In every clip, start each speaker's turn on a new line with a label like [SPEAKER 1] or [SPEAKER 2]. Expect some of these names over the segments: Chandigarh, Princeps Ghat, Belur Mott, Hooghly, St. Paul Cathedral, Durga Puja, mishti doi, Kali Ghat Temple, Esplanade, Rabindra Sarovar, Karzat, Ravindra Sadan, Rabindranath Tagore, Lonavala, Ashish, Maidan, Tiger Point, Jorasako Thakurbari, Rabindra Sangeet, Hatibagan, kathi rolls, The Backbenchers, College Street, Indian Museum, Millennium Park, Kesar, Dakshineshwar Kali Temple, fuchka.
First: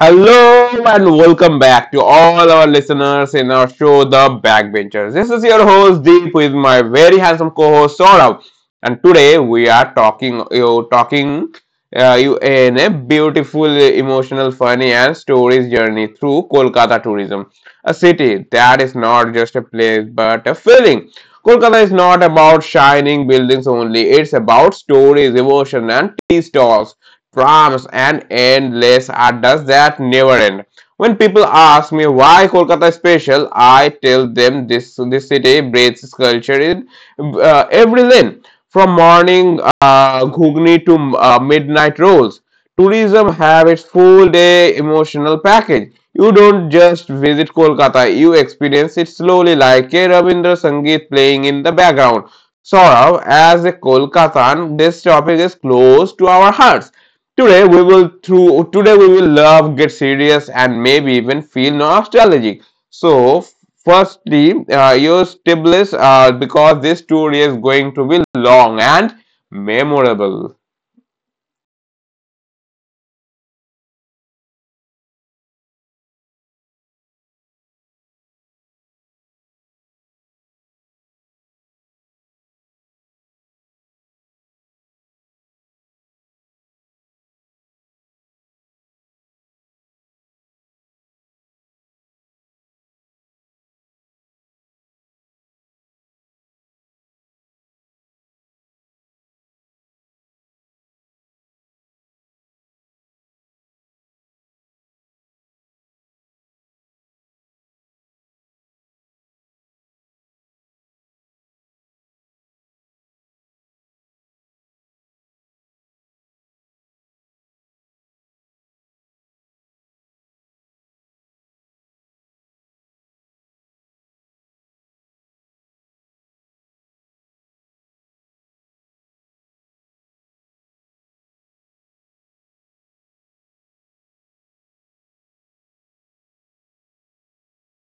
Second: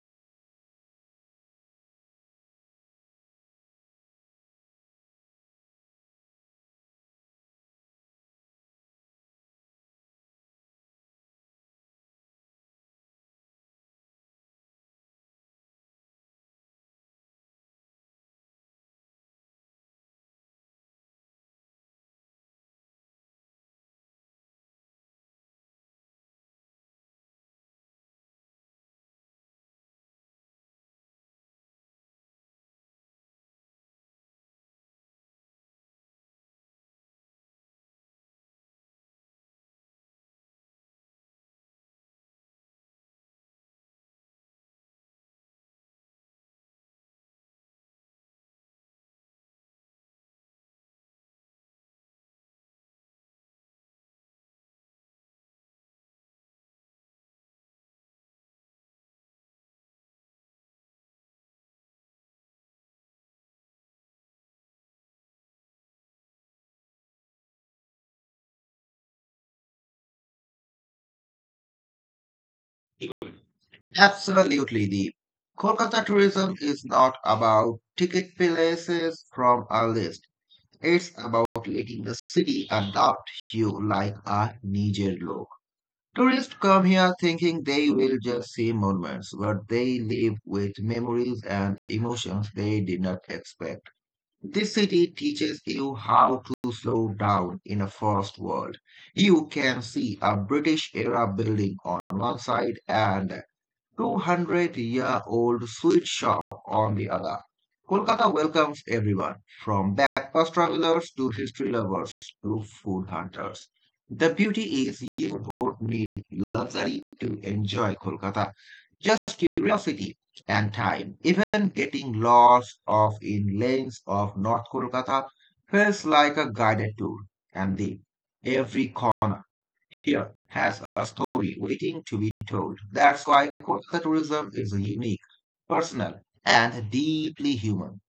[SPEAKER 1] Hello and welcome back to all our listeners in our show, The Backbenchers. This is your host Deep with my very handsome co-host Saurav, and today we are talking you in a beautiful, emotional, funny, and stories journey through Kolkata tourism, a city that is not just a place but a feeling. Kolkata is not about shining buildings only; it's about stories, emotion, and tea stalls. Proms and endless are does that never end. When people ask me why Kolkata is special, I tell them this city breathes culture in every lane. From morning ghugni to midnight rolls, tourism have its full day emotional package. You don't just visit Kolkata, you experience it slowly like K. Rabindra Sangeet playing in the background. Saurav, as a Kolkatan, this topic is close to our hearts. Today we will love, get serious, and maybe even feel nostalgic. So, firstly, use tablets because this tour is going to be long and memorable.
[SPEAKER 2] Absolutely, the Kolkata tourism is not about ticket places from a list. It's about letting the city adopt you like a Niger look. Tourists come here thinking they will just see monuments, but they leave with memories and emotions they did not expect. This city teaches you how to slow down in a fast world. You can see a British era building on one side and 200-year-old sweet shop on the other. Kolkata welcomes everyone, from backpack travelers to history lovers to food hunters. The beauty is you don't need luxury to enjoy Kolkata, just curiosity and time. Even getting lost off in lanes of North Kolkata feels like a guided tour, and the every corner here has a story waiting to be told. That's why Kolkata tourism is unique, personal, and deeply human.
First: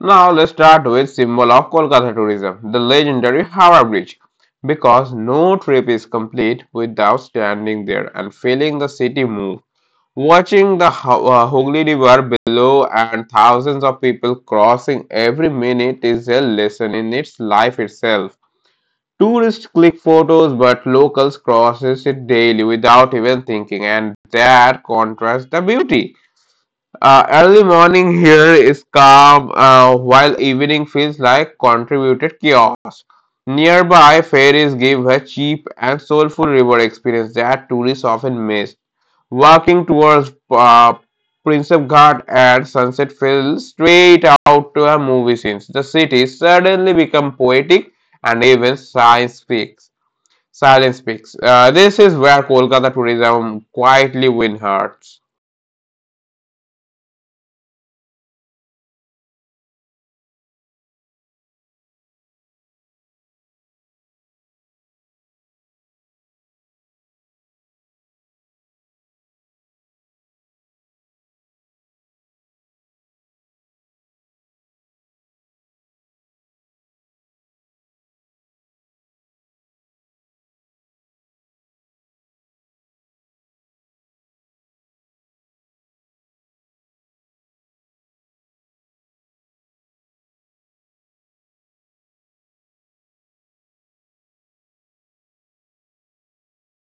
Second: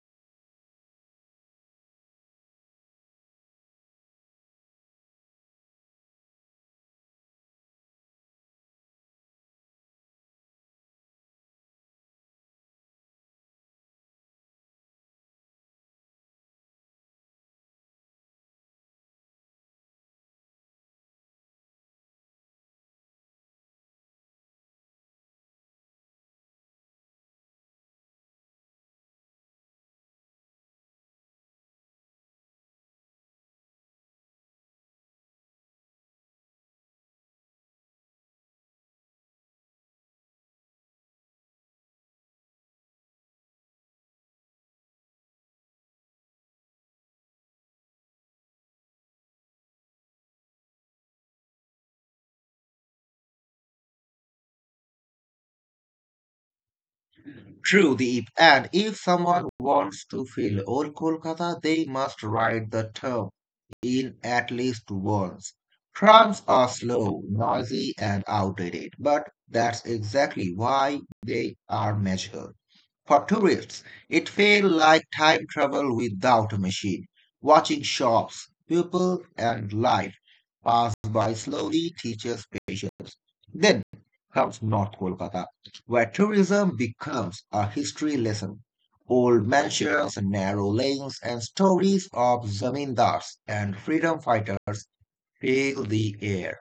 [SPEAKER 1] Now let's start with symbol of Kolkata tourism, the legendary Howrah Bridge. Because no trip is complete without standing there and feeling the city move. Watching the Hooghly River below and thousands of people crossing every minute is a lesson in its life itself. Tourists click photos, but locals crosses it daily without even thinking, and that contrasts the beauty. Early morning here is calm, while evening feels like contributed chaos. Nearby ferries give a cheap and soulful river experience that tourists often miss. Walking towards Princeps Ghat at sunset feels straight out to a movie scene. The city suddenly becomes poetic and even science speaks. Silence speaks. This is where Kolkata tourism quietly wins hearts.
[SPEAKER 2] True, Deep. And if someone wants to feel old Kolkata, they must ride the tub in at least once. Trams are slow, noisy, and outdated, but that's exactly why they are magical. For tourists, it felt like time travel without a machine, watching shops, people, and life pass by slowly teaches patience. Then comes North Kolkata, where tourism becomes a history lesson. Old mansions, narrow lanes, and stories of zamindars and freedom fighters fill the air.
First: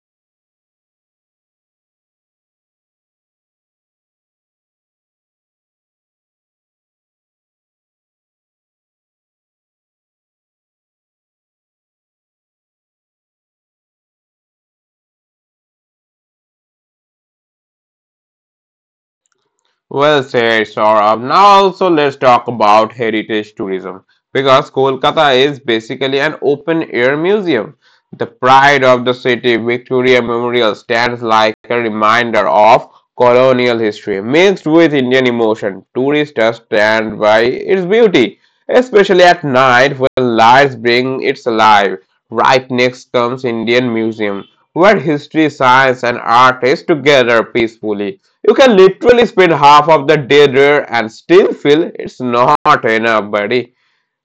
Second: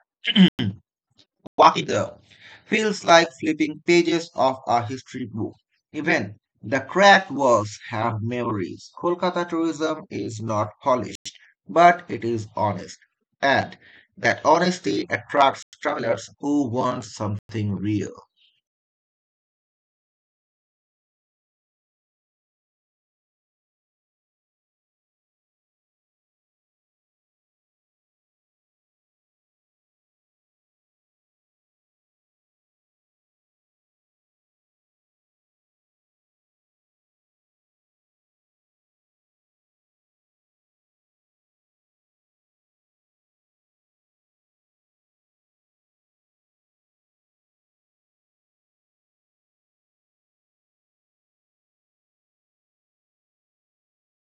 [SPEAKER 2] Wakita feels like flipping pages of a history book. Even the cracked walls have memories. Kolkata tourism is not polished, but it is honest. And that honesty attracts travelers who want something real.
[SPEAKER 1] Well said, Saurabh. Now also let's talk about heritage tourism because Kolkata is basically an open air museum. The pride of the city, Victoria Memorial, stands like a reminder of colonial history mixed with Indian emotion. Tourists are stand by its beauty, especially at night when lights bring it alive. Right next comes Indian Museum, where history, science, and art is together peacefully. You can literally spend half of the day there and still feel it's not enough, buddy.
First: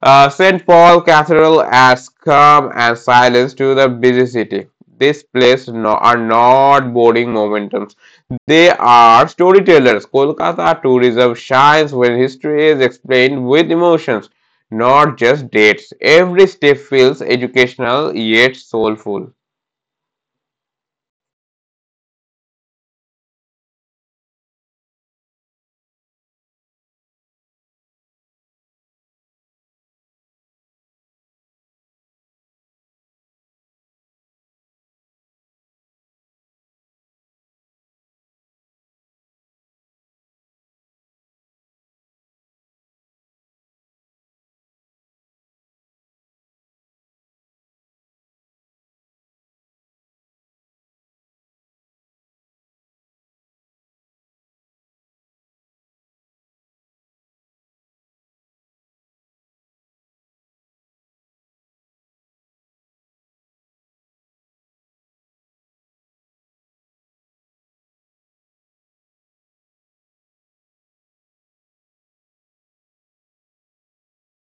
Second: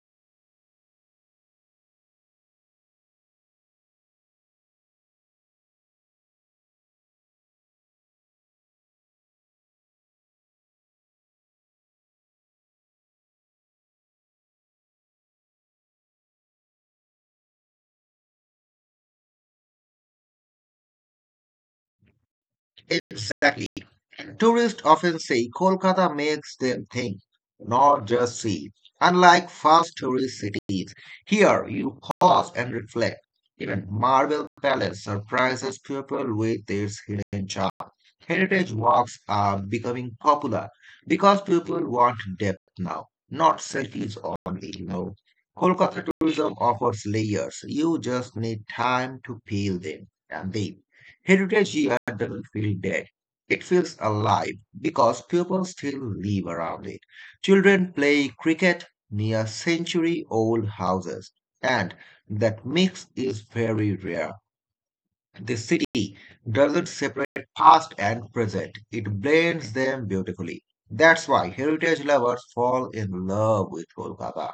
[SPEAKER 1] St. Paul Cathedral adds calm and silence to the busy city. These places no, are not boring momentums. They are storytellers. Kolkata tourism shines when history is explained with emotions, not just dates. Every step feels educational yet soulful.
[SPEAKER 2] Exactly. Tourists often say Kolkata makes them think, not just see. Unlike fast tourist cities, here you pause and reflect. Even Marble Palace surprises people with its hidden charm. Heritage walks are becoming popular because people want depth now, not selfies only. Kolkata tourism offers layers. You just need time to peel them and they. Heritage year doesn't feel dead. It feels alive because people still live around it. Children play cricket near century old houses, and that mix is very rare. The city doesn't separate past and present, it blends them beautifully. That's why heritage lovers fall in love with Kolkata.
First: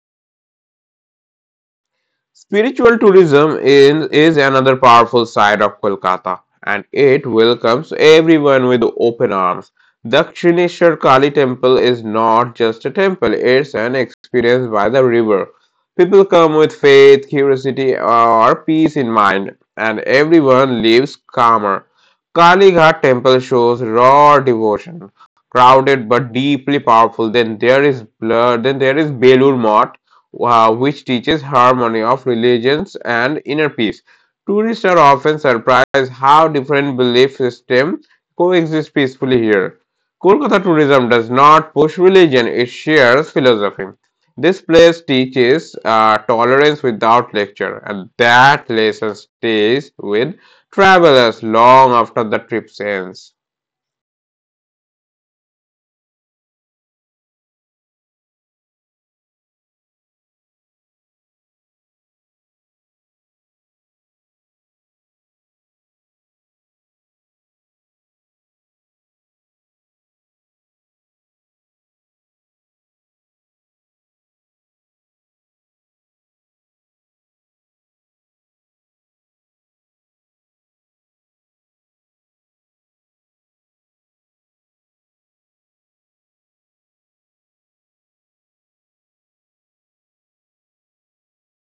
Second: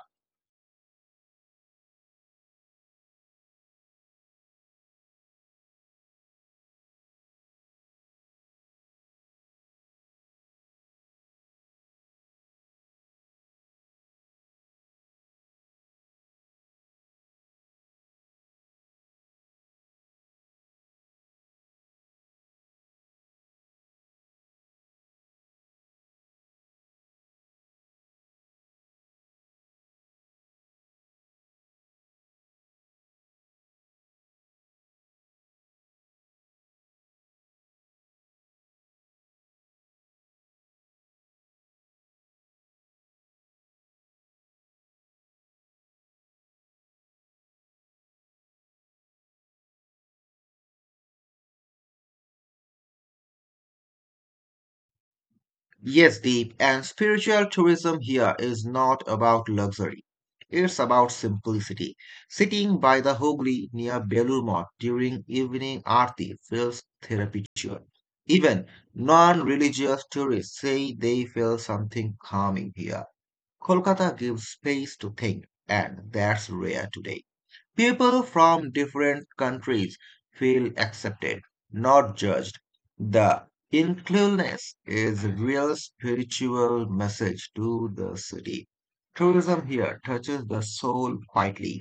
[SPEAKER 1] Spiritual tourism in, is another powerful side of Kolkata, and it welcomes everyone with open arms. Dakshineshwar Kali Temple is not just a temple, it's an experience by the river. People come with faith, curiosity, or peace in mind, and everyone leaves calmer. Kali Ghat Temple shows raw devotion, crowded but deeply powerful. Then there is Belur Mott, which teaches harmony of religions and inner peace. Tourists are often surprised how different belief systems coexist peacefully here. Kolkata tourism does not push religion, it shares philosophy. This place teaches tolerance without lecture, and that lesson stays with travelers long after the trip ends.
[SPEAKER 2] Yes, Deep, and spiritual tourism here is not about luxury. It's about simplicity. Sitting by the Hooghly near Belur Mott during evening aarti feels therapeutic. Even non-religious tourists say they feel something calming here. Kolkata gives space to think, and that's rare today. People from different countries feel accepted, not judged. The inclusiveness is a real spiritual message to the city. Tourism here touches the soul quietly.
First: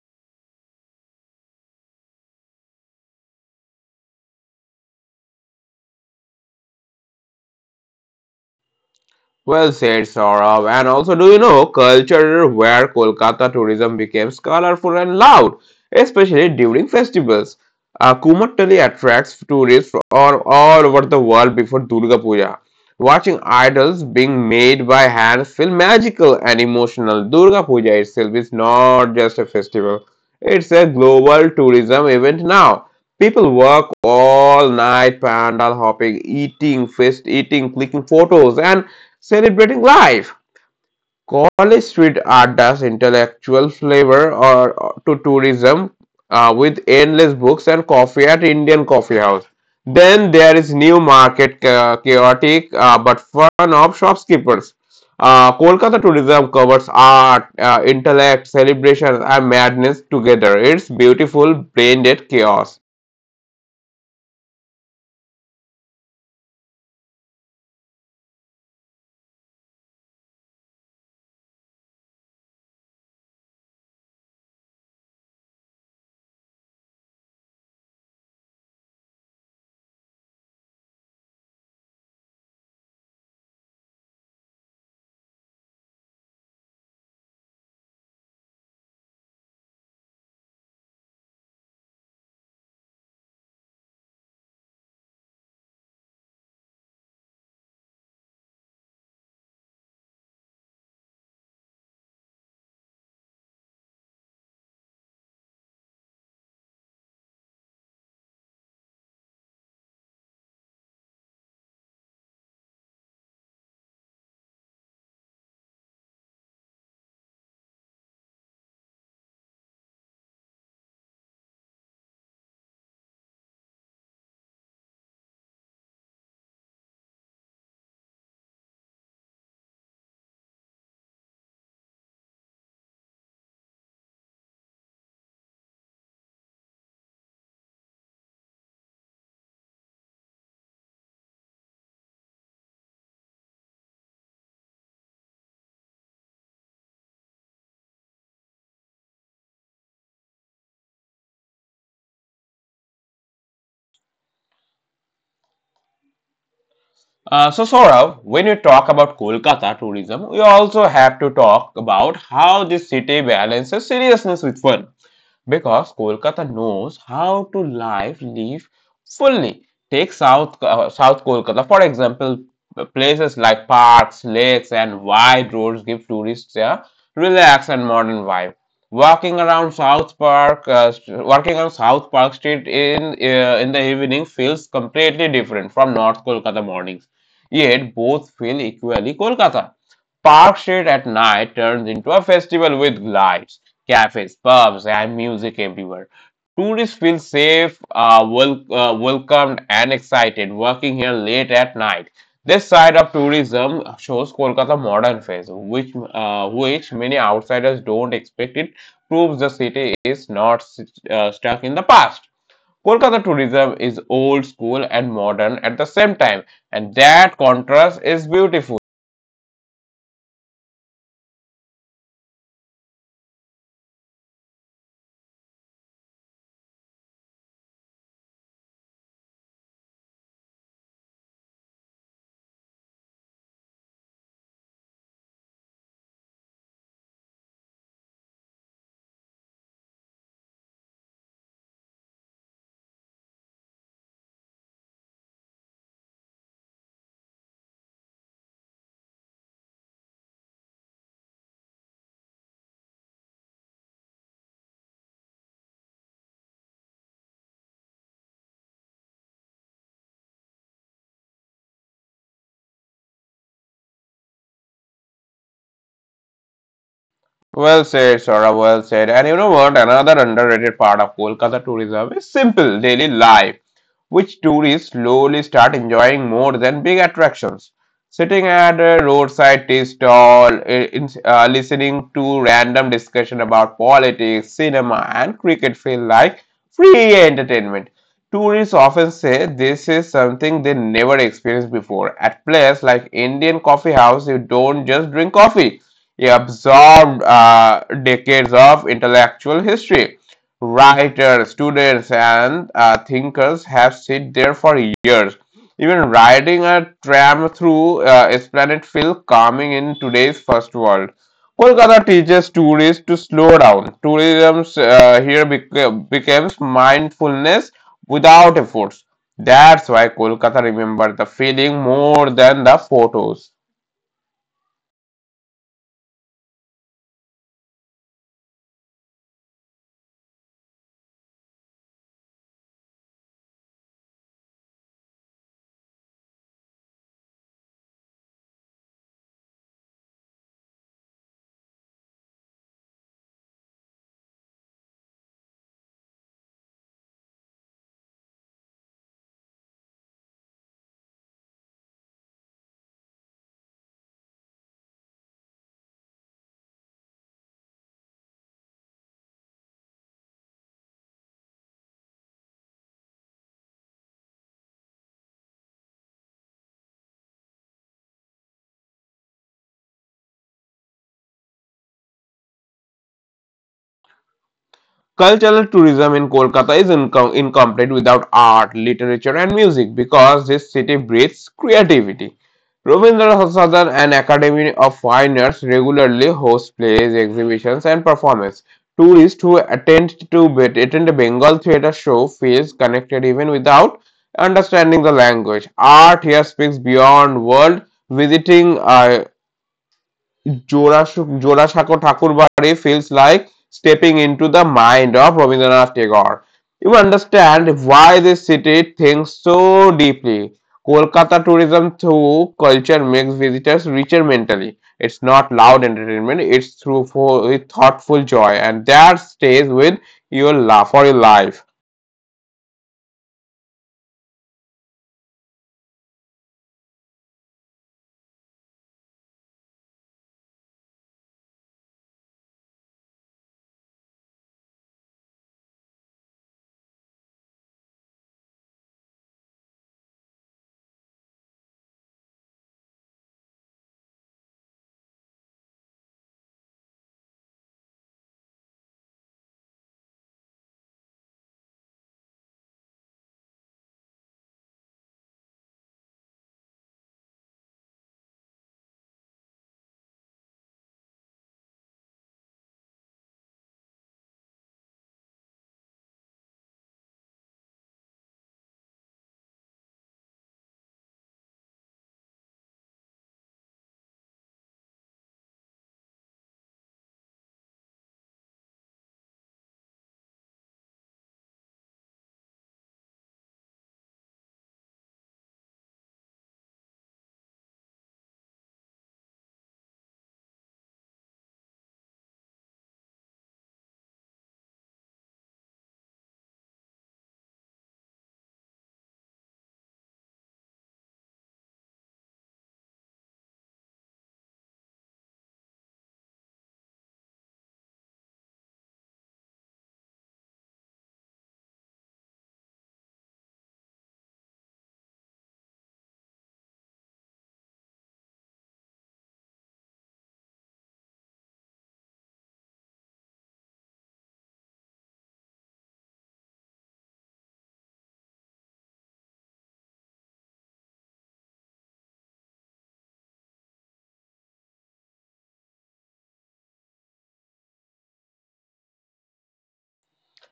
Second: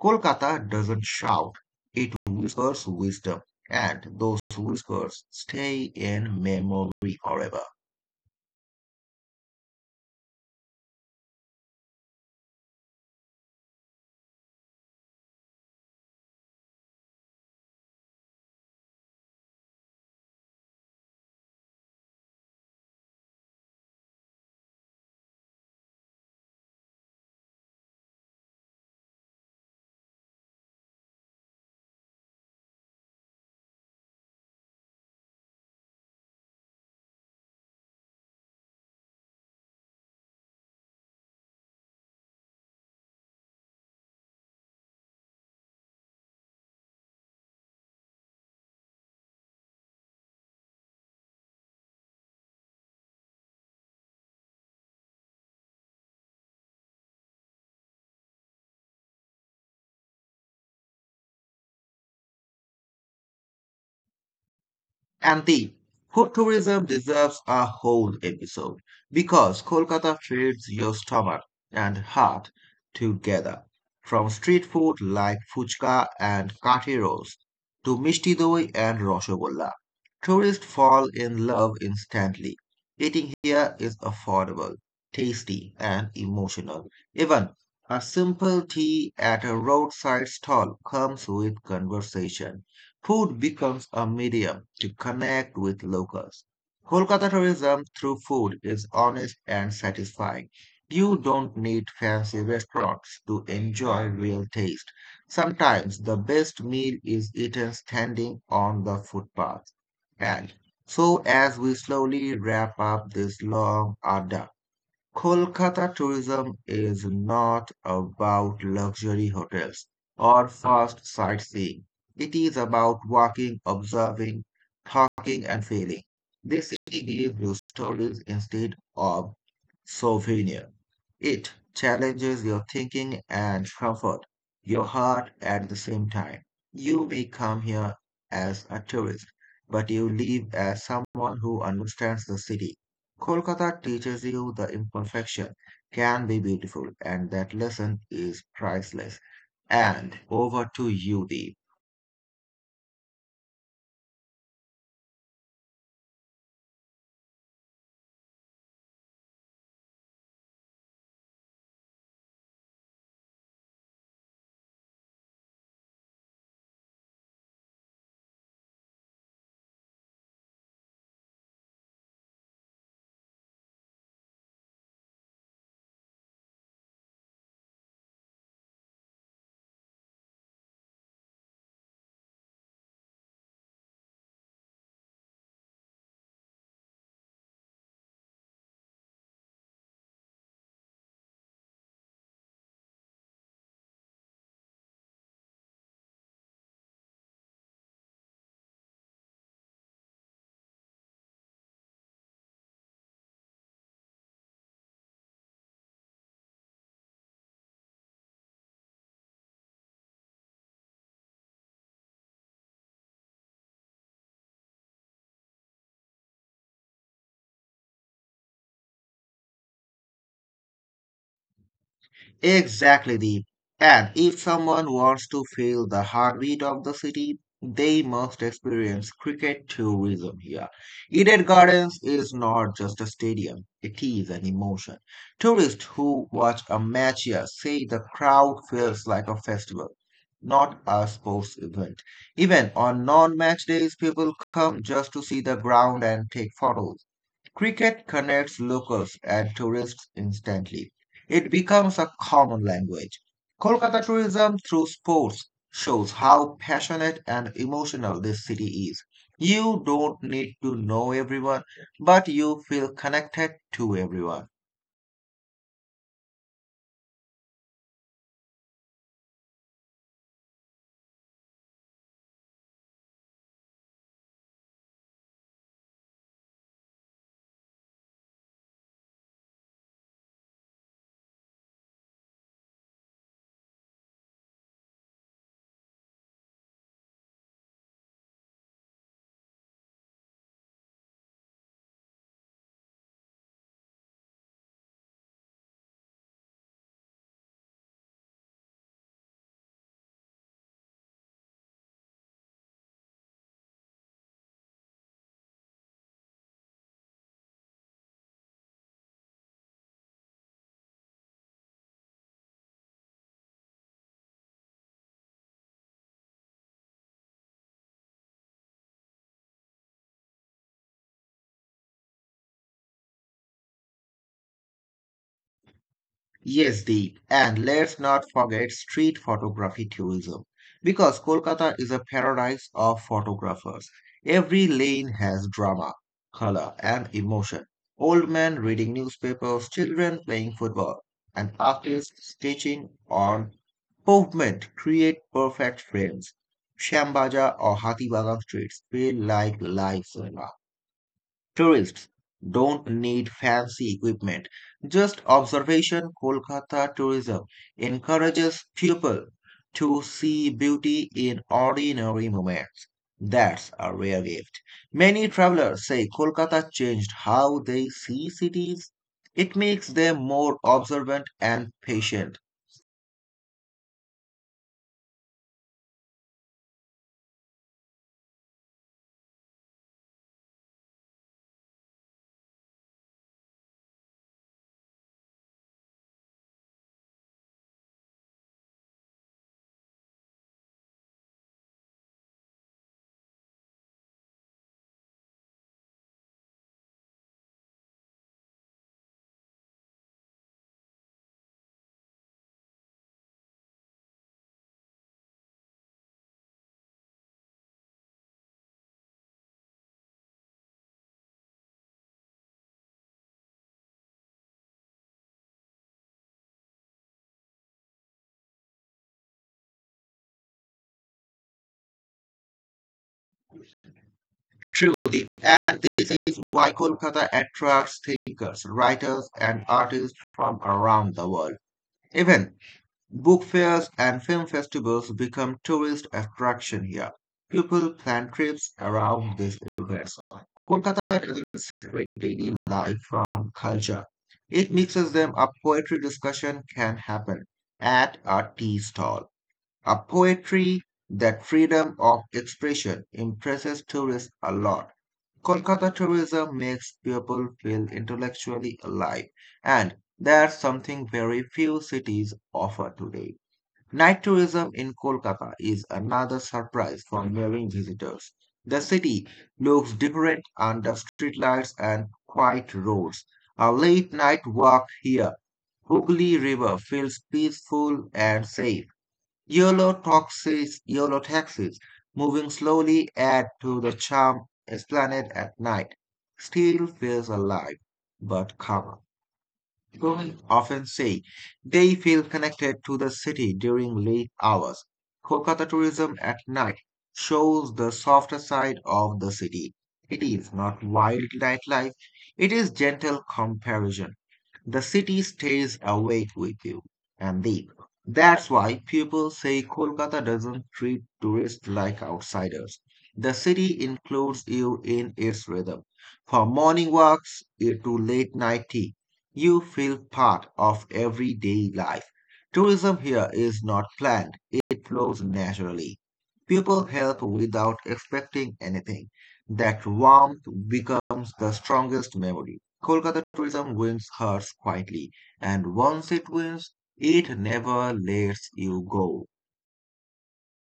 [SPEAKER 2] Kolkata doesn't shout, it whispers wisdom, and those whispers stay in memory forever.
[SPEAKER 1] Well said, Saurabh. And also, do you know culture where Kolkata tourism became colorful and loud, especially during festivals? Kumatali attracts tourists from all over the world before Durga Puja. Watching idols being made by hands feel magical and emotional. Durga Puja itself is not just a festival, it's a global tourism event now. People work all night, pandal hopping, eating, fest eating, clicking photos, and celebrating life. College Street adds intellectual flavor or to tourism with endless books and coffee at Indian Coffee House. Then there is New Market, chaotic but fun of shopkeepers. Kolkata tourism covers art, intellect, celebrations, and madness together. It's beautiful, blended chaos.
[SPEAKER 2] Antique, food tourism deserves a whole episode because Kolkata feeds your stomach and heart together. From street food like fuchka and kathi rolls to mishti doi and roshogolla, tourists fall in love instantly. Eating here is affordable, tasty, and emotional. Even a simple tea at a roadside stall comes with conversation. Food becomes a medium to connect with locals. Kolkata tourism through food is honest and satisfying. You don't need fancy restaurants to enjoy real taste. Sometimes the best meal is eaten standing on the footpath. And so, as we slowly wrap up this long adda, Kolkata tourism is not about luxury hotels or fast sightseeing. It is about walking, observing, talking, and feeling. This city gives you stories instead of souvenir. It challenges your thinking and comfort your heart at the same time. You may come here as a tourist, but you leave as someone who understands the city. Kolkata teaches you the imperfection can be beautiful, and that lesson is priceless. And over to you, Deep.
[SPEAKER 1] So, Saurav, when you talk about Kolkata tourism, we also have to talk about how this city balances seriousness with fun because Kolkata knows how to live fully. Take South Kolkata for example, places like parks, lakes, and wide roads give tourists a relaxed and modern vibe. Walking on South Park Street in the evening feels completely different from North Kolkata mornings. Yet both feel equally Kolkata. Park Street at night turns into a festival with lights cafes, pubs, and music everywhere. Tourists feel safe, welcomed, and excited working here late at night. This side of tourism shows Kolkata modern face, which many outsiders don't expect. It proves the city is not stuck in the past. Kolkata tourism is old school and modern at the same time, and that contrast is beautiful.
[SPEAKER 2] Exactly, Deep. And if someone wants to feel the heartbeat of the city, they must experience cricket tourism here. Eden Gardens is not just a stadium, it is an emotion. Tourists who watch a match here say the crowd feels like a festival, not a sports event. Even on non match days, people come just to see the ground and take photos. Cricket connects locals and tourists instantly. It becomes a common language. Kolkata tourism through sports shows how passionate and emotional this city is. You don't need to know everyone, but you feel connected to everyone.
[SPEAKER 1] Well said, Saurabh, well said. And you know what? Another underrated part of Kolkata tourism is simple daily life, which tourists slowly start enjoying more than big attractions. Sitting at a roadside tea stall, listening to random discussion about politics, cinema, and cricket feel like free entertainment. Tourists often say this is something they never experienced before. At places like Indian coffee house, you don't just drink coffee he absorbed decades of intellectual history. Writers, students, and thinkers have sit there for years. Even riding a tram through Esplanade feels calming in today's first world. Kolkata teaches tourists to slow down. Tourism here becomes mindfulness without efforts. That's why Kolkata remembers the feeling more than the photos.
[SPEAKER 2] Yes, Deep. And let's not forget street photography tourism, because Kolkata is a paradise of photographers. Every lane has drama, color, and emotion. Old men reading newspapers, children playing football, and artists stitching on pavement create perfect frames. Shambaja or Hatibagan streets feel like live cinema. Tourists don't need fancy equipment, just observation. Kolkata tourism encourages people to see beauty in ordinary moments. That's a rare gift. Many travelers say Kolkata changed how they see cities. It makes them more observant and patient.
[SPEAKER 1] Cultural tourism in Kolkata is incomplete without art, literature, and music because this city breathes creativity. Ravindra Sadan and Academy of Fine Arts regularly host plays, exhibitions, and performances. Tourists who attend a Bengal theatre show feels connected even without understanding the language. Art here speaks beyond world. Visiting Jorasako Thakurbari feels like stepping into the mind of Rabindranath Tagore. You understand why this city thinks so deeply. Kolkata tourism through culture makes visitors richer mentally. It's not loud entertainment, it's thoughtful joy, and that stays with your for your life.
[SPEAKER 2] Truly, and this is why Kolkata attracts thinkers, writers, and artists from around the world. Even book fairs and film festivals become tourist attraction here. People plan trips around these events. Kolkata doesn't separate daily life from culture. It mixes them. A poetry discussion can happen at a tea stall. A poetry that freedom of expression impresses tourists a lot. Kolkata tourism makes people feel intellectually alive, and that's something very few cities offer today. Night tourism in Kolkata is another surprise for marine visitors. The city looks different under streetlights and quiet roads. A late night walk here, Hooghly River feels peaceful and safe. Yellow taxis moving slowly add to the charm. Esplanade at night still feels alive but calmer. People often say they feel connected to the city during late hours. Kolkata tourism at night shows the softer side of the city. It is not wild nightlife, it is gentle comparison. The city stays awake with you, Andeep. That's why people say Kolkata doesn't treat tourists like outsiders. The city includes you in its rhythm. From morning walks to late night tea, you feel part of everyday life. Tourism here is not planned, it flows naturally. People help without expecting anything. That warmth becomes the strongest memory. Kolkata tourism wins hearts quietly, and once it wins, it never lets you go.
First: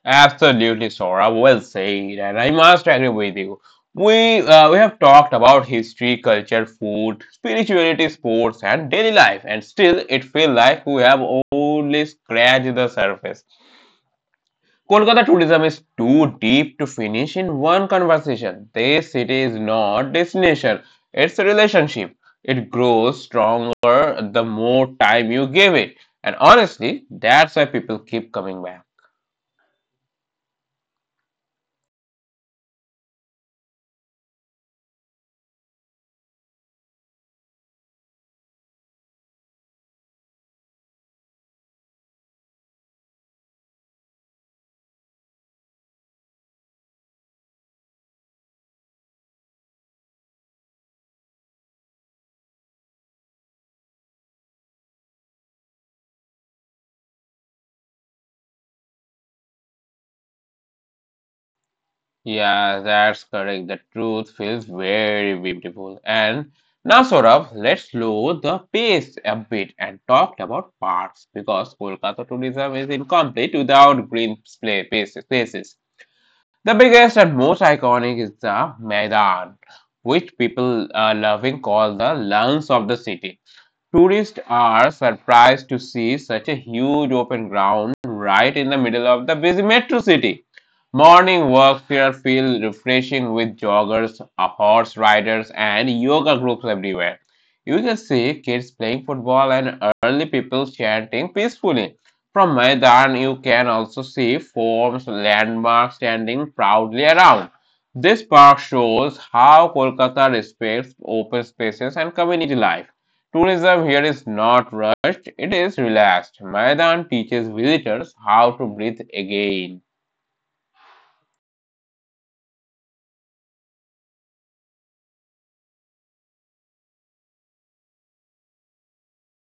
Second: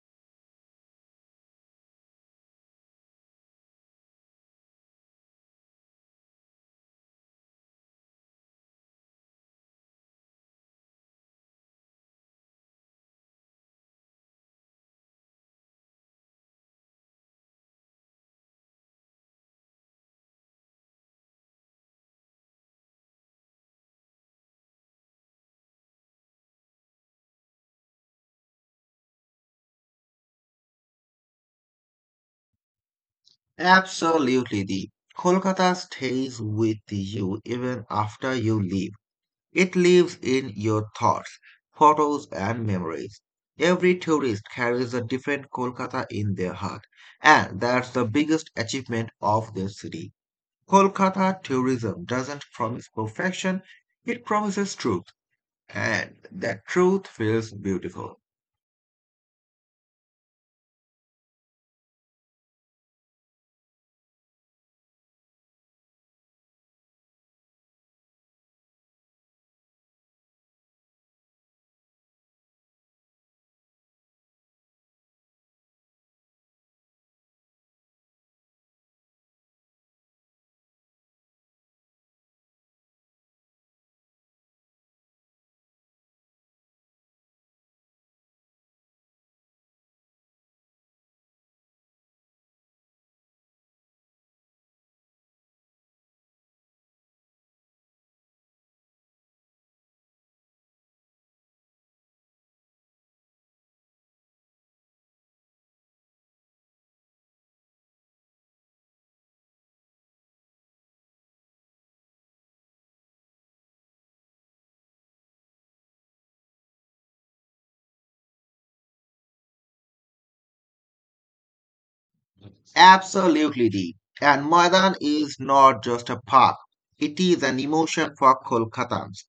[SPEAKER 1] Absolutely, Sora. Well said, and I must agree with you. We have talked about history, culture, food, spirituality, sports, and daily life, and still it feels like we have only scratched the surface. Kolkata tourism is too deep to finish in one conversation. This city is not destination; it's a relationship. It grows stronger the more time you give it, and honestly, that's why people keep coming back.
[SPEAKER 2] Absolutely, the Kolkata stays with you even after you leave. It lives in your thoughts, photos, and memories. Every tourist carries a different Kolkata in their heart, and that's the biggest achievement of the city. Kolkata tourism doesn't promise perfection, it promises truth, and the truth feels beautiful.
[SPEAKER 1] Yeah, that's correct. The truth feels very beautiful. And now, Saurabh, let's slow the pace a bit and talk about parks because Kolkata tourism is incomplete without green spaces. The biggest and most iconic is the Maidan, which people are loving call the lungs of the city. Tourists are surprised to see such a huge open ground right in the middle of the busy metro city. Morning walks here feel refreshing with joggers, horse riders, and yoga groups everywhere. You can see kids playing football and early people chanting peacefully. From Maidan, you can also see forms, landmarks standing proudly around. This park shows how Kolkata respects open spaces and community life. Tourism here is not rushed, it is relaxed. Maidan teaches visitors how to breathe again.
[SPEAKER 2] Absolutely, Deep. And Maidan is not just a park, it is an emotion for Kolkatans.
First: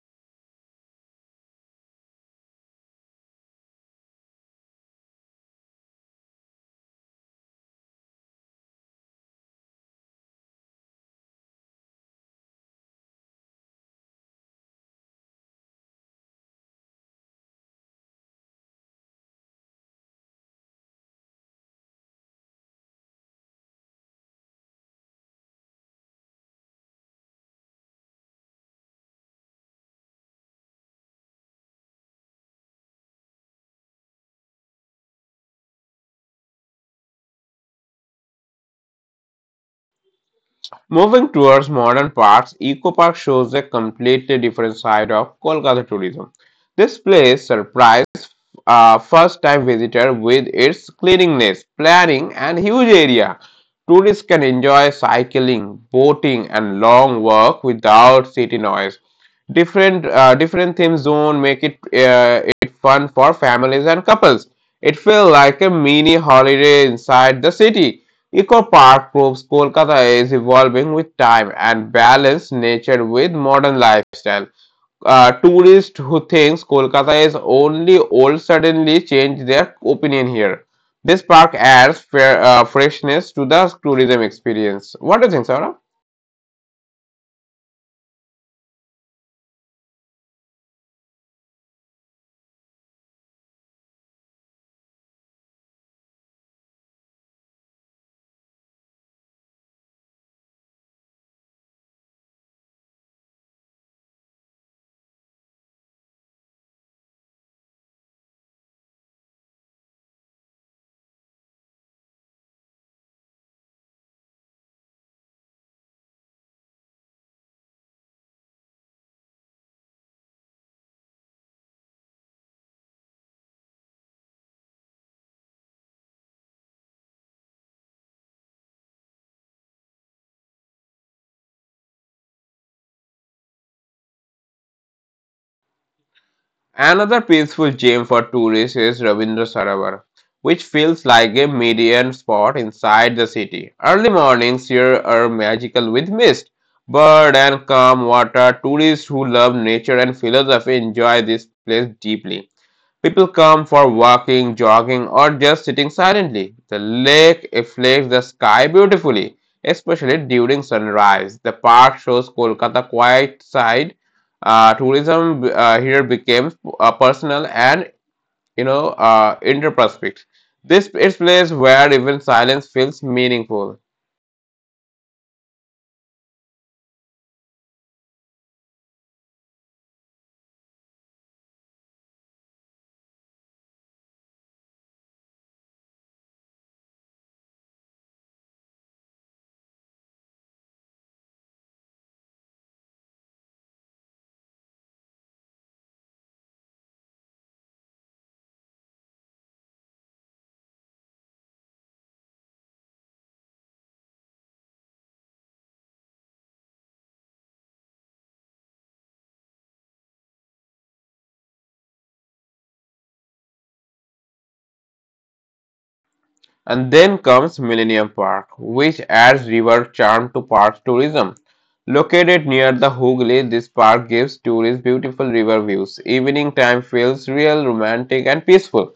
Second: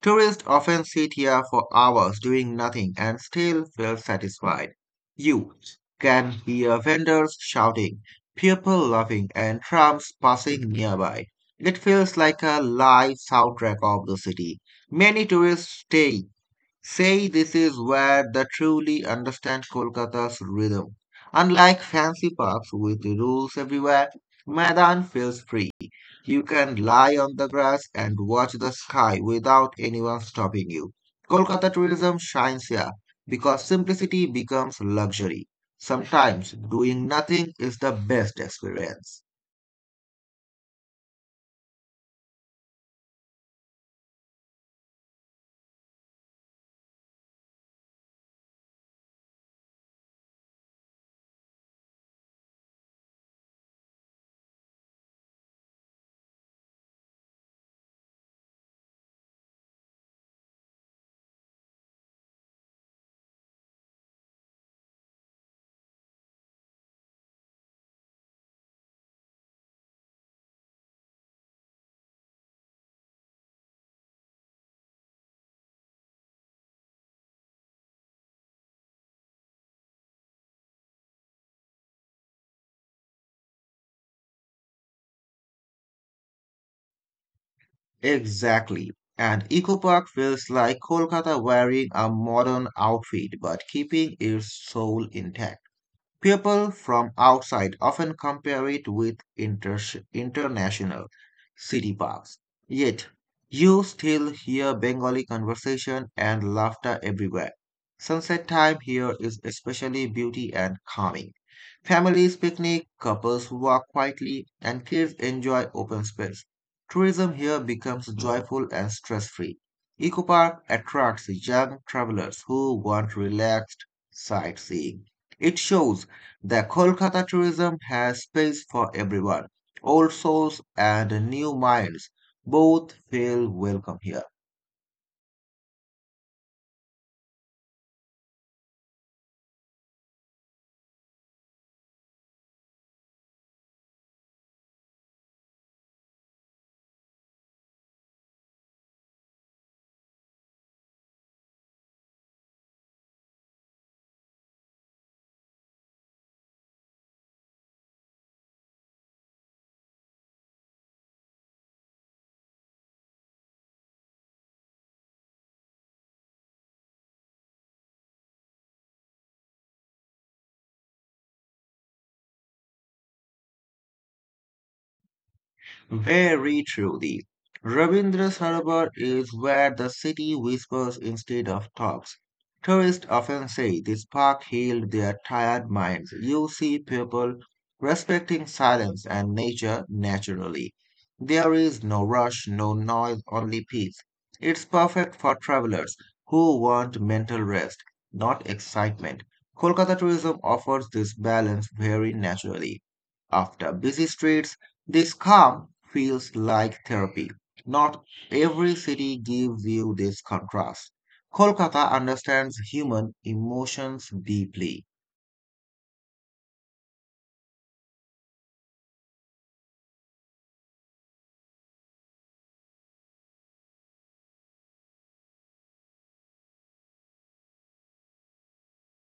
[SPEAKER 2] Tourists often sit here for hours doing nothing and still feel satisfied. You can hear vendors shouting, people laughing, and trams passing nearby. It feels like a live soundtrack of the city. Many tourists stay say this is where they truly understand Kolkata's rhythm. Unlike fancy parks with rules everywhere, Maidan feels free. You can lie on the grass and watch the sky without anyone stopping you. Kolkata tourism shines here because simplicity becomes luxury. Sometimes doing nothing is the best experience.
[SPEAKER 1] Moving towards modern parts, Eco Park shows a completely different side of Kolkata tourism. This place surprised first time visitor with its cleanliness, planning, and huge area. Tourists can enjoy cycling, boating, and long walk without city noise. Different theme zone make it fun for families and couples. It feels like a mini holiday inside the city. Eco Park proves Kolkata is evolving with time and balance nature with modern lifestyle tourist who thinks Kolkata is only old suddenly change their opinion here. This park adds freshness to the tourism experience. What do you think, Saurabh?
[SPEAKER 2] Exactly. And Eco Park feels like Kolkata wearing a modern outfit but keeping its soul intact. People from outside often compare it with international city parks. Yet, you still hear Bengali conversation and laughter everywhere. Sunset time here is especially beauty and calming. Families picnic, couples walk quietly, and kids enjoy open space. Tourism here becomes joyful and stress-free. Eco Park attracts young travelers who want relaxed sightseeing. It shows the Kolkata tourism has space for everyone, old souls and new minds. Both feel welcome here.
[SPEAKER 1] Another peaceful gem for tourists is Ravindra Sarovar, which feels like a median spot inside the city. Early mornings here are magical with mist, bird and calm water. Tourists who love nature and philosophy enjoy this place deeply. People come for walking, jogging, or just sitting silently. The lake reflects the sky beautifully, especially during sunrise. The park shows Kolkata quiet side. Tourism here becomes a personal and interprospect. This is place where even silence feels meaningful.
[SPEAKER 2] Very truly. Rabindra Sarovar is where the city whispers instead of talks. Tourists often say this park healed their tired minds. You see people respecting silence and nature naturally. There is no rush, no noise, only peace. It's perfect for travelers who want mental rest, not excitement. Kolkata tourism offers this balance very naturally. After busy streets, this calm feels like therapy. Not every city gives you this contrast. Kolkata understands human emotions deeply.
[SPEAKER 1] And then comes Millennium Park, which adds river charm to park tourism. Located near the Hooghly, this park gives tourists beautiful river views. Evening time feels real, romantic, and peaceful.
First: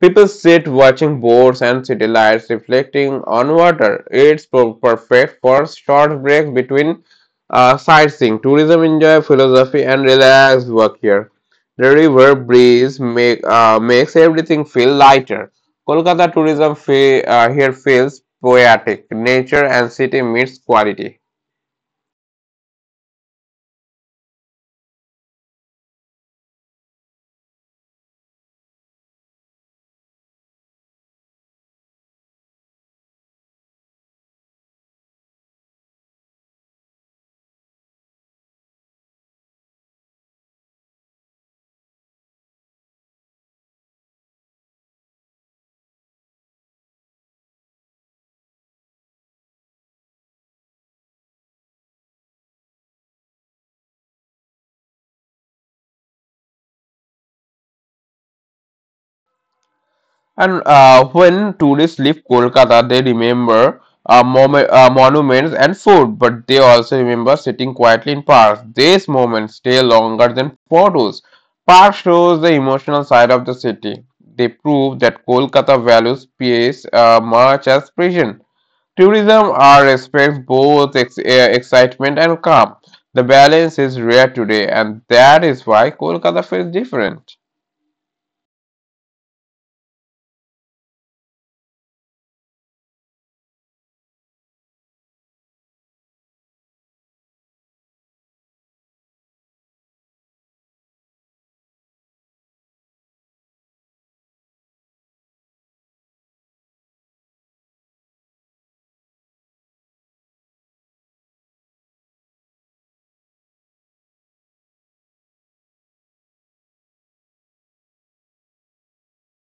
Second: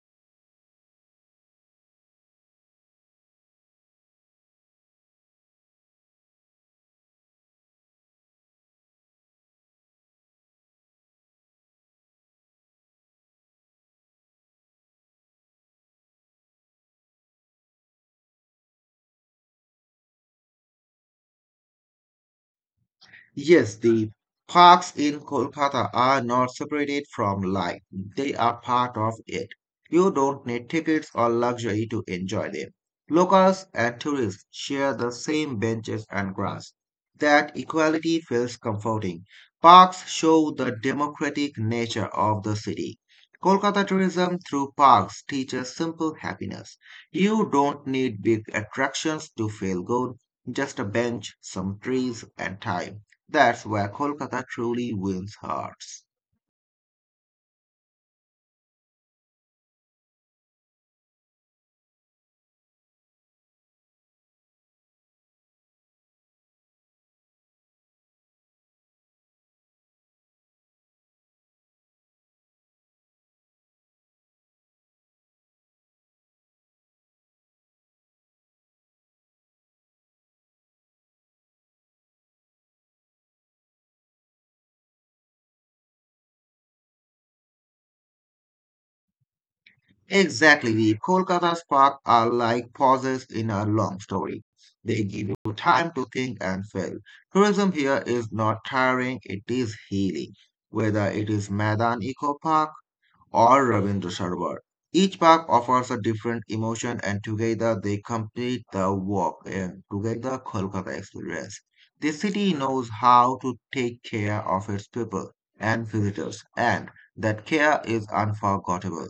[SPEAKER 1] People sit watching boats and city lights reflecting on water. It's perfect for short break between sightseeing, tourism, enjoy philosophy, and relaxed work here. The river breeze makes everything feel lighter. Kolkata tourism here feels poetic. Nature and city meets quality.
[SPEAKER 2] Yes, the parks in Kolkata are not separated from life. They are part of it. You don't need tickets or luxury to enjoy them. Locals and tourists share the same benches and grass. That equality feels comforting. Parks show the democratic nature of the city. Kolkata tourism through parks teaches simple happiness. You don't need big attractions to feel good, just a bench, some trees, and time. That's where Kolkata truly wins hearts.
[SPEAKER 1] And when tourists leave Kolkata, they remember monuments and food, but they also remember sitting quietly in parks. These moments stay longer than photos. Park shows the emotional side of the city. They prove that Kolkata values peace much as precision. Tourism are expects both excitement and calm. The balance is rare today, and that is why Kolkata feels different.
[SPEAKER 2] Exactly, the Kolkata spark are like pauses in a long story. They give you time to think and feel. Tourism here is not tiring, it is healing. Whether it is Madan Eco Park, or Ravindra Sarwar. Each park offers a different emotion, and together they complete the walk and together Kolkata experience. The city knows how to take care of its people and visitors, and that care is unforgettable.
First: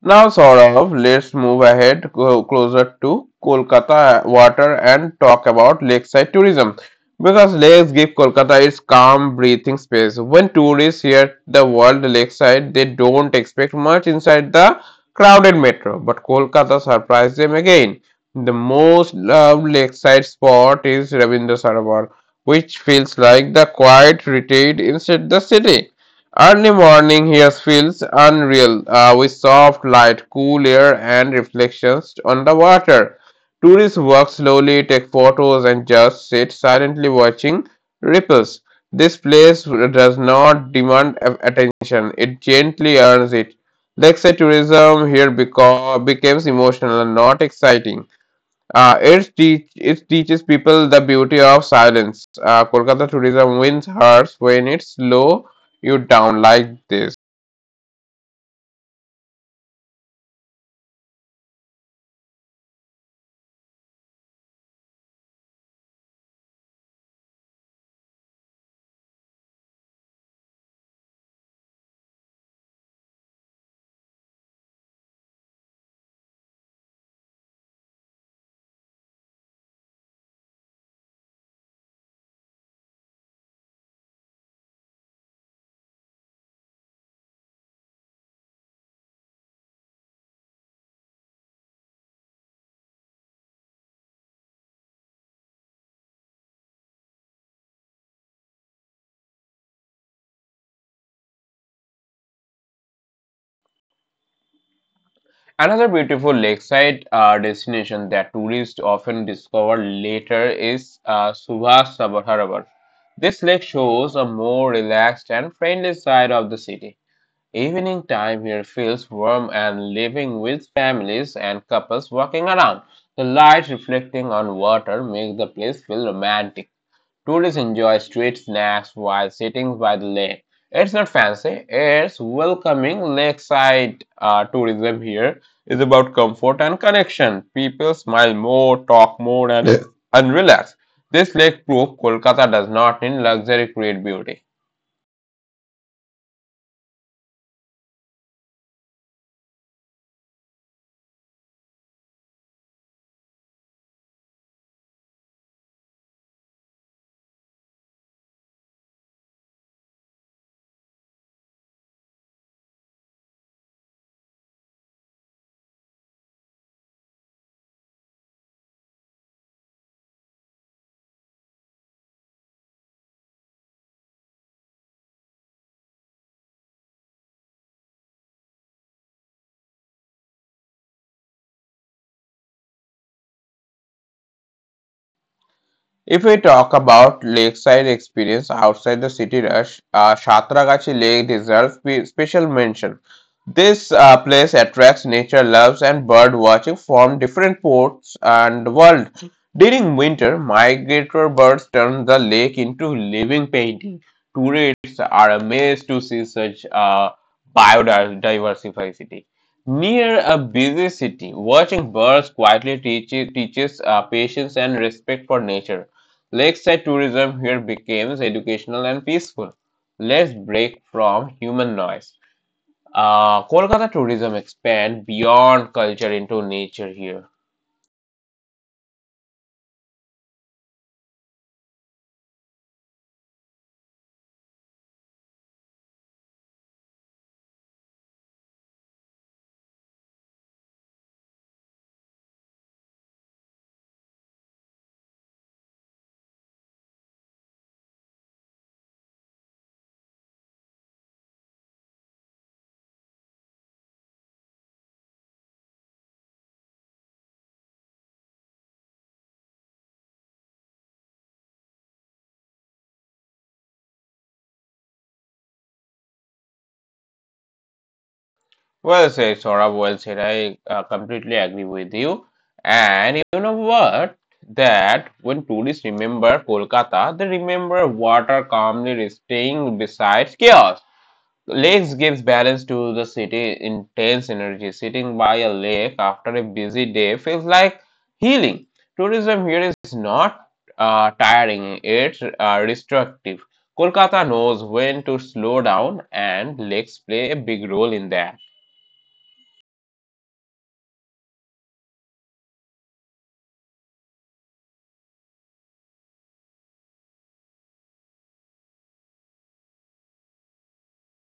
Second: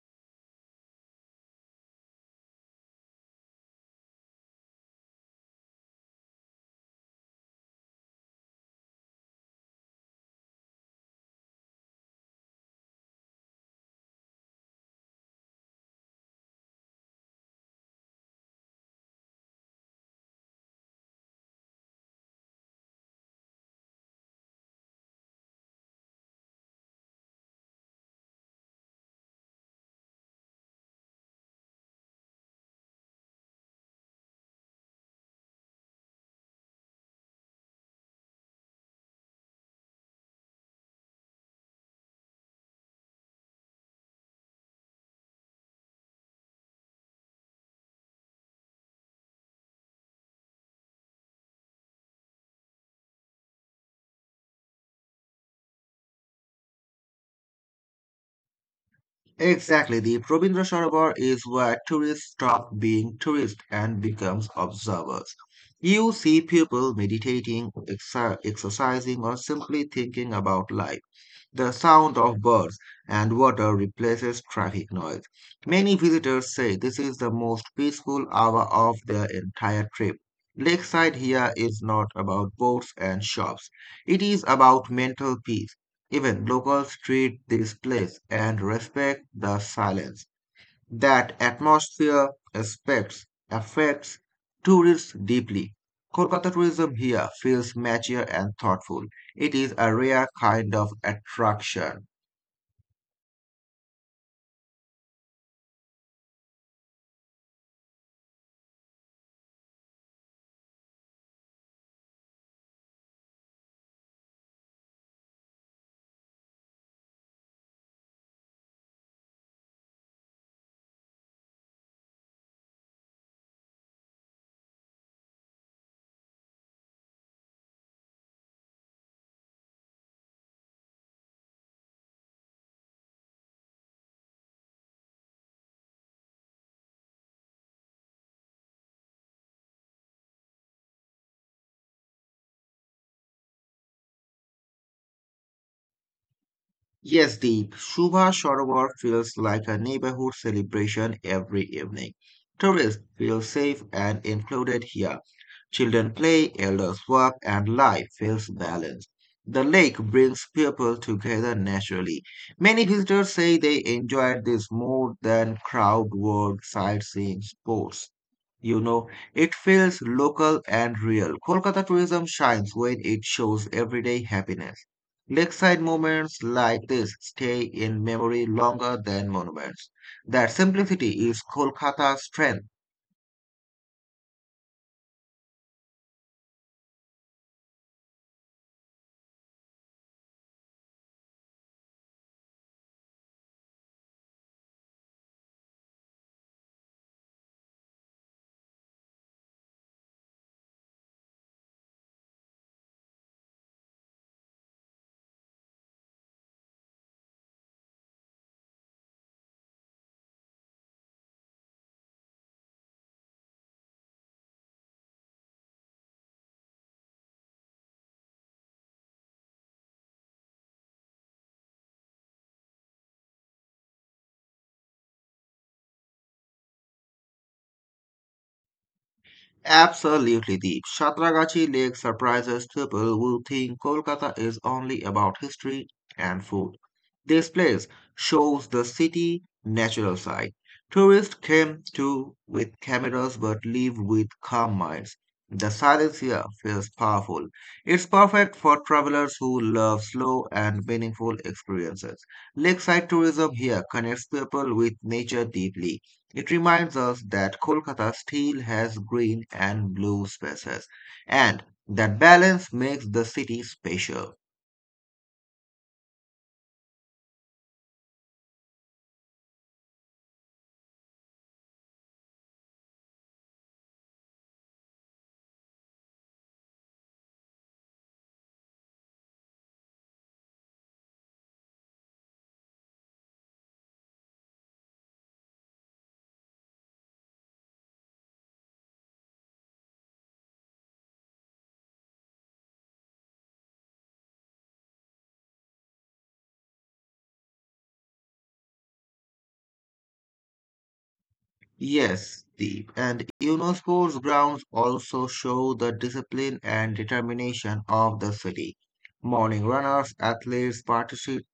[SPEAKER 1] Now, Saurav, let's move ahead go closer to Kolkata water and talk about lakeside tourism because lakes give Kolkata its calm breathing space. When tourists hear the word lakeside, they don't expect much inside the crowded metro, but Kolkata surprised them again. The most loved lakeside spot is Rabindra Sarovar, which feels like the quiet retreat inside the city. Early morning here feels unreal, with soft light, cool air, and reflections on the water. Tourists walk slowly, take photos, and just sit silently watching ripples. This place does not demand attention, it gently earns it. Lakeside tourism here becomes emotional and not exciting. It teaches people the beauty of silence. Kolkata tourism wins hearts when it slow you down like this.
[SPEAKER 2] Exactly, the Ravindra Sarwar is where tourists stop being tourists and becomes observers. You see people meditating, exercising, or simply thinking about life. The sound of birds and water replaces traffic noise. Many visitors say this is the most peaceful hour of their entire trip. Lakeside here is not about boats and shops. It is about mental peace. Even locals treat this place and respect the silence that atmosphere aspects affects tourists deeply. Kolkata tourism here feels mature and thoughtful. It is a rare kind of attraction.
[SPEAKER 1] Another beautiful lakeside destination that tourists often discover later is Subhas Sabharabar. This lake shows a more relaxed and friendly side of the city. Evening time here feels warm and living with families and couples walking around. The light reflecting on water makes the place feel romantic. Tourists enjoy street snacks while sitting by the lake. It's not fancy, it's welcoming. Lakeside tourism here is about comfort and connection. People smile more, talk more, and relax. This lake proof Kolkata does not need luxury, create beauty.
[SPEAKER 2] Yes, Deep, Shubha Sarovar feels like a neighborhood celebration every evening. Tourists feel safe and included here. Children play, elders work, and life feels balanced. The lake brings people together naturally. Many visitors say they enjoyed this more than crowd work, sightseeing, sports. You know, it feels local and real. Kolkata tourism shines when it shows everyday happiness. Lakeside moments like this stay in memory longer than monuments. That simplicity is Kolkata's strength.
[SPEAKER 1] If we talk about lakeside experience outside the city rush, Shatragachi Lake deserves special mention. This place attracts nature loves and bird watching from different ports and world. During winter, migratory birds turn the lake into living painting. Tourists are amazed to see such biodiversity. Near a busy city, watching birds quietly teaches patience and respect for nature. Lakeside tourism here becomes educational and peaceful. Let's break from human noise. Kolkata tourism expand beyond culture into nature here.
[SPEAKER 2] Absolutely, Deep. Shatragachi Lake surprises people who think Kolkata is only about history and food. This place shows the city natural side. Tourists came to with cameras but leave with calm minds. The silence here feels powerful. It's perfect for travelers who love slow and meaningful experiences. Lakeside tourism here connects people with nature deeply. It reminds us that Kolkata still has green and blue spaces, and that balance makes the city special.
[SPEAKER 1] Well said, Saurabh. Well said. I completely agree with you. And you know what? That when tourists remember Kolkata, they remember water calmly resting beside chaos. Lakes gives balance to the city, intense energy. Sitting by a lake after a busy day feels like healing. Tourism here is not tiring, it's restrictive. Kolkata knows when to slow down, and lakes play a big role in that.
[SPEAKER 2] Yes, Deep, and UNESCO's grounds also show the discipline and determination of the city. Morning runners, athletes,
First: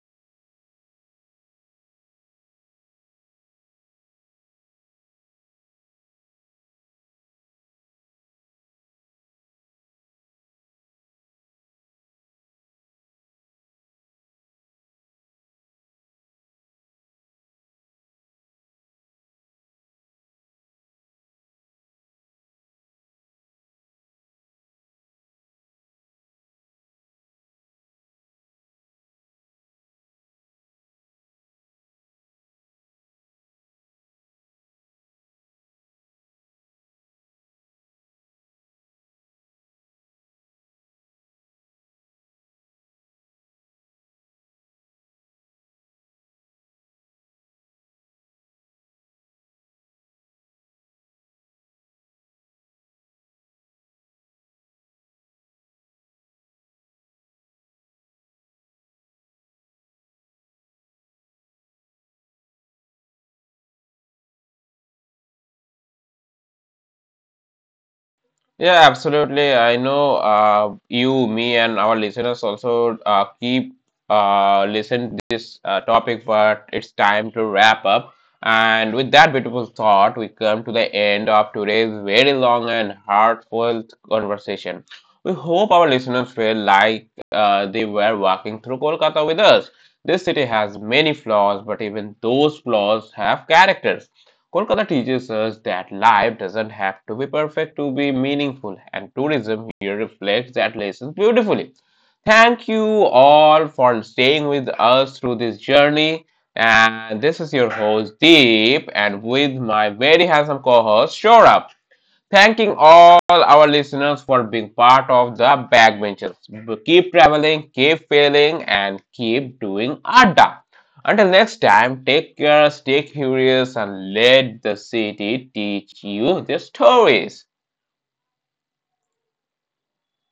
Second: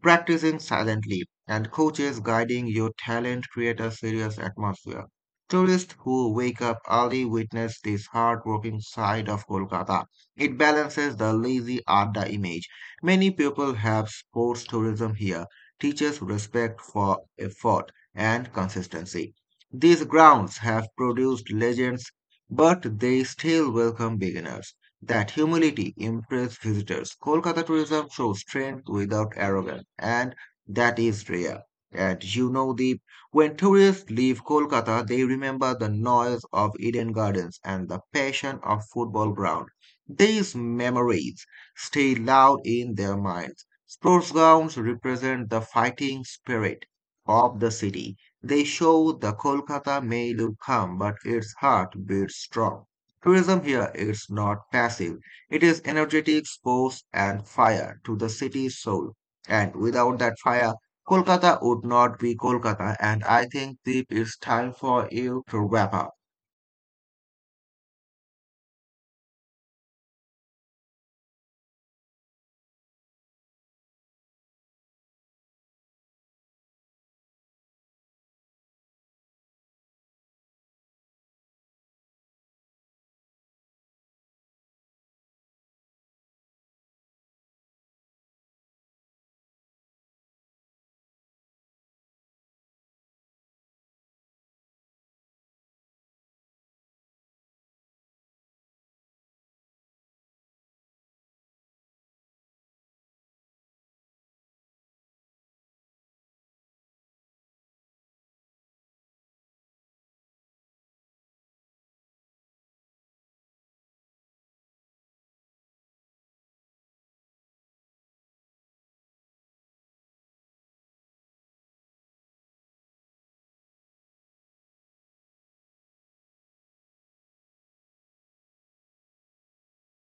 [SPEAKER 2] practicing silently and coaches guiding your talent create a serious atmosphere. Tourists who wake up early witness this hard-working side of Kolkata. It balances the lazy Adda image. Many people have sports tourism here, teaches respect for effort and consistency. These grounds have produced legends, but they still welcome beginners. That humility impressed visitors. Kolkata tourism shows strength without arrogance, and that is rare. And you know, the when tourists leave Kolkata, they remember the noise of Eden Gardens and the passion of football ground. These memories stay loud in their minds. Sports grounds represent the fighting spirit of the city. They show the Kolkata may look calm, but its heart beats strong. Tourism here is not passive. It is energetic, sports, and fire to the city's soul. And without that fire, Kolkata would not be Kolkata. And I think, Deep, it's time for you to wrap up.
[SPEAKER 1] Yeah, absolutely. I know you, me, and our listeners also keep listen this topic, but it's time to wrap up. And with that beautiful thought, we come to the end of today's very long and heartfelt conversation. We hope our listeners feel like they were walking through Kolkata with us. This city has many flaws, but even those flaws have characters. Kolkata teaches us that life doesn't have to be perfect to be meaningful, and tourism here reflects that lesson beautifully. Thank you all for staying with us through this journey. And this is your host Deep, and with my very handsome co-host Shorab. Thanking all our listeners for being part of the backbenchers. Keep traveling, keep failing, and keep doing Adda. Until next time, take care, stay curious, and let the city teach you the stories.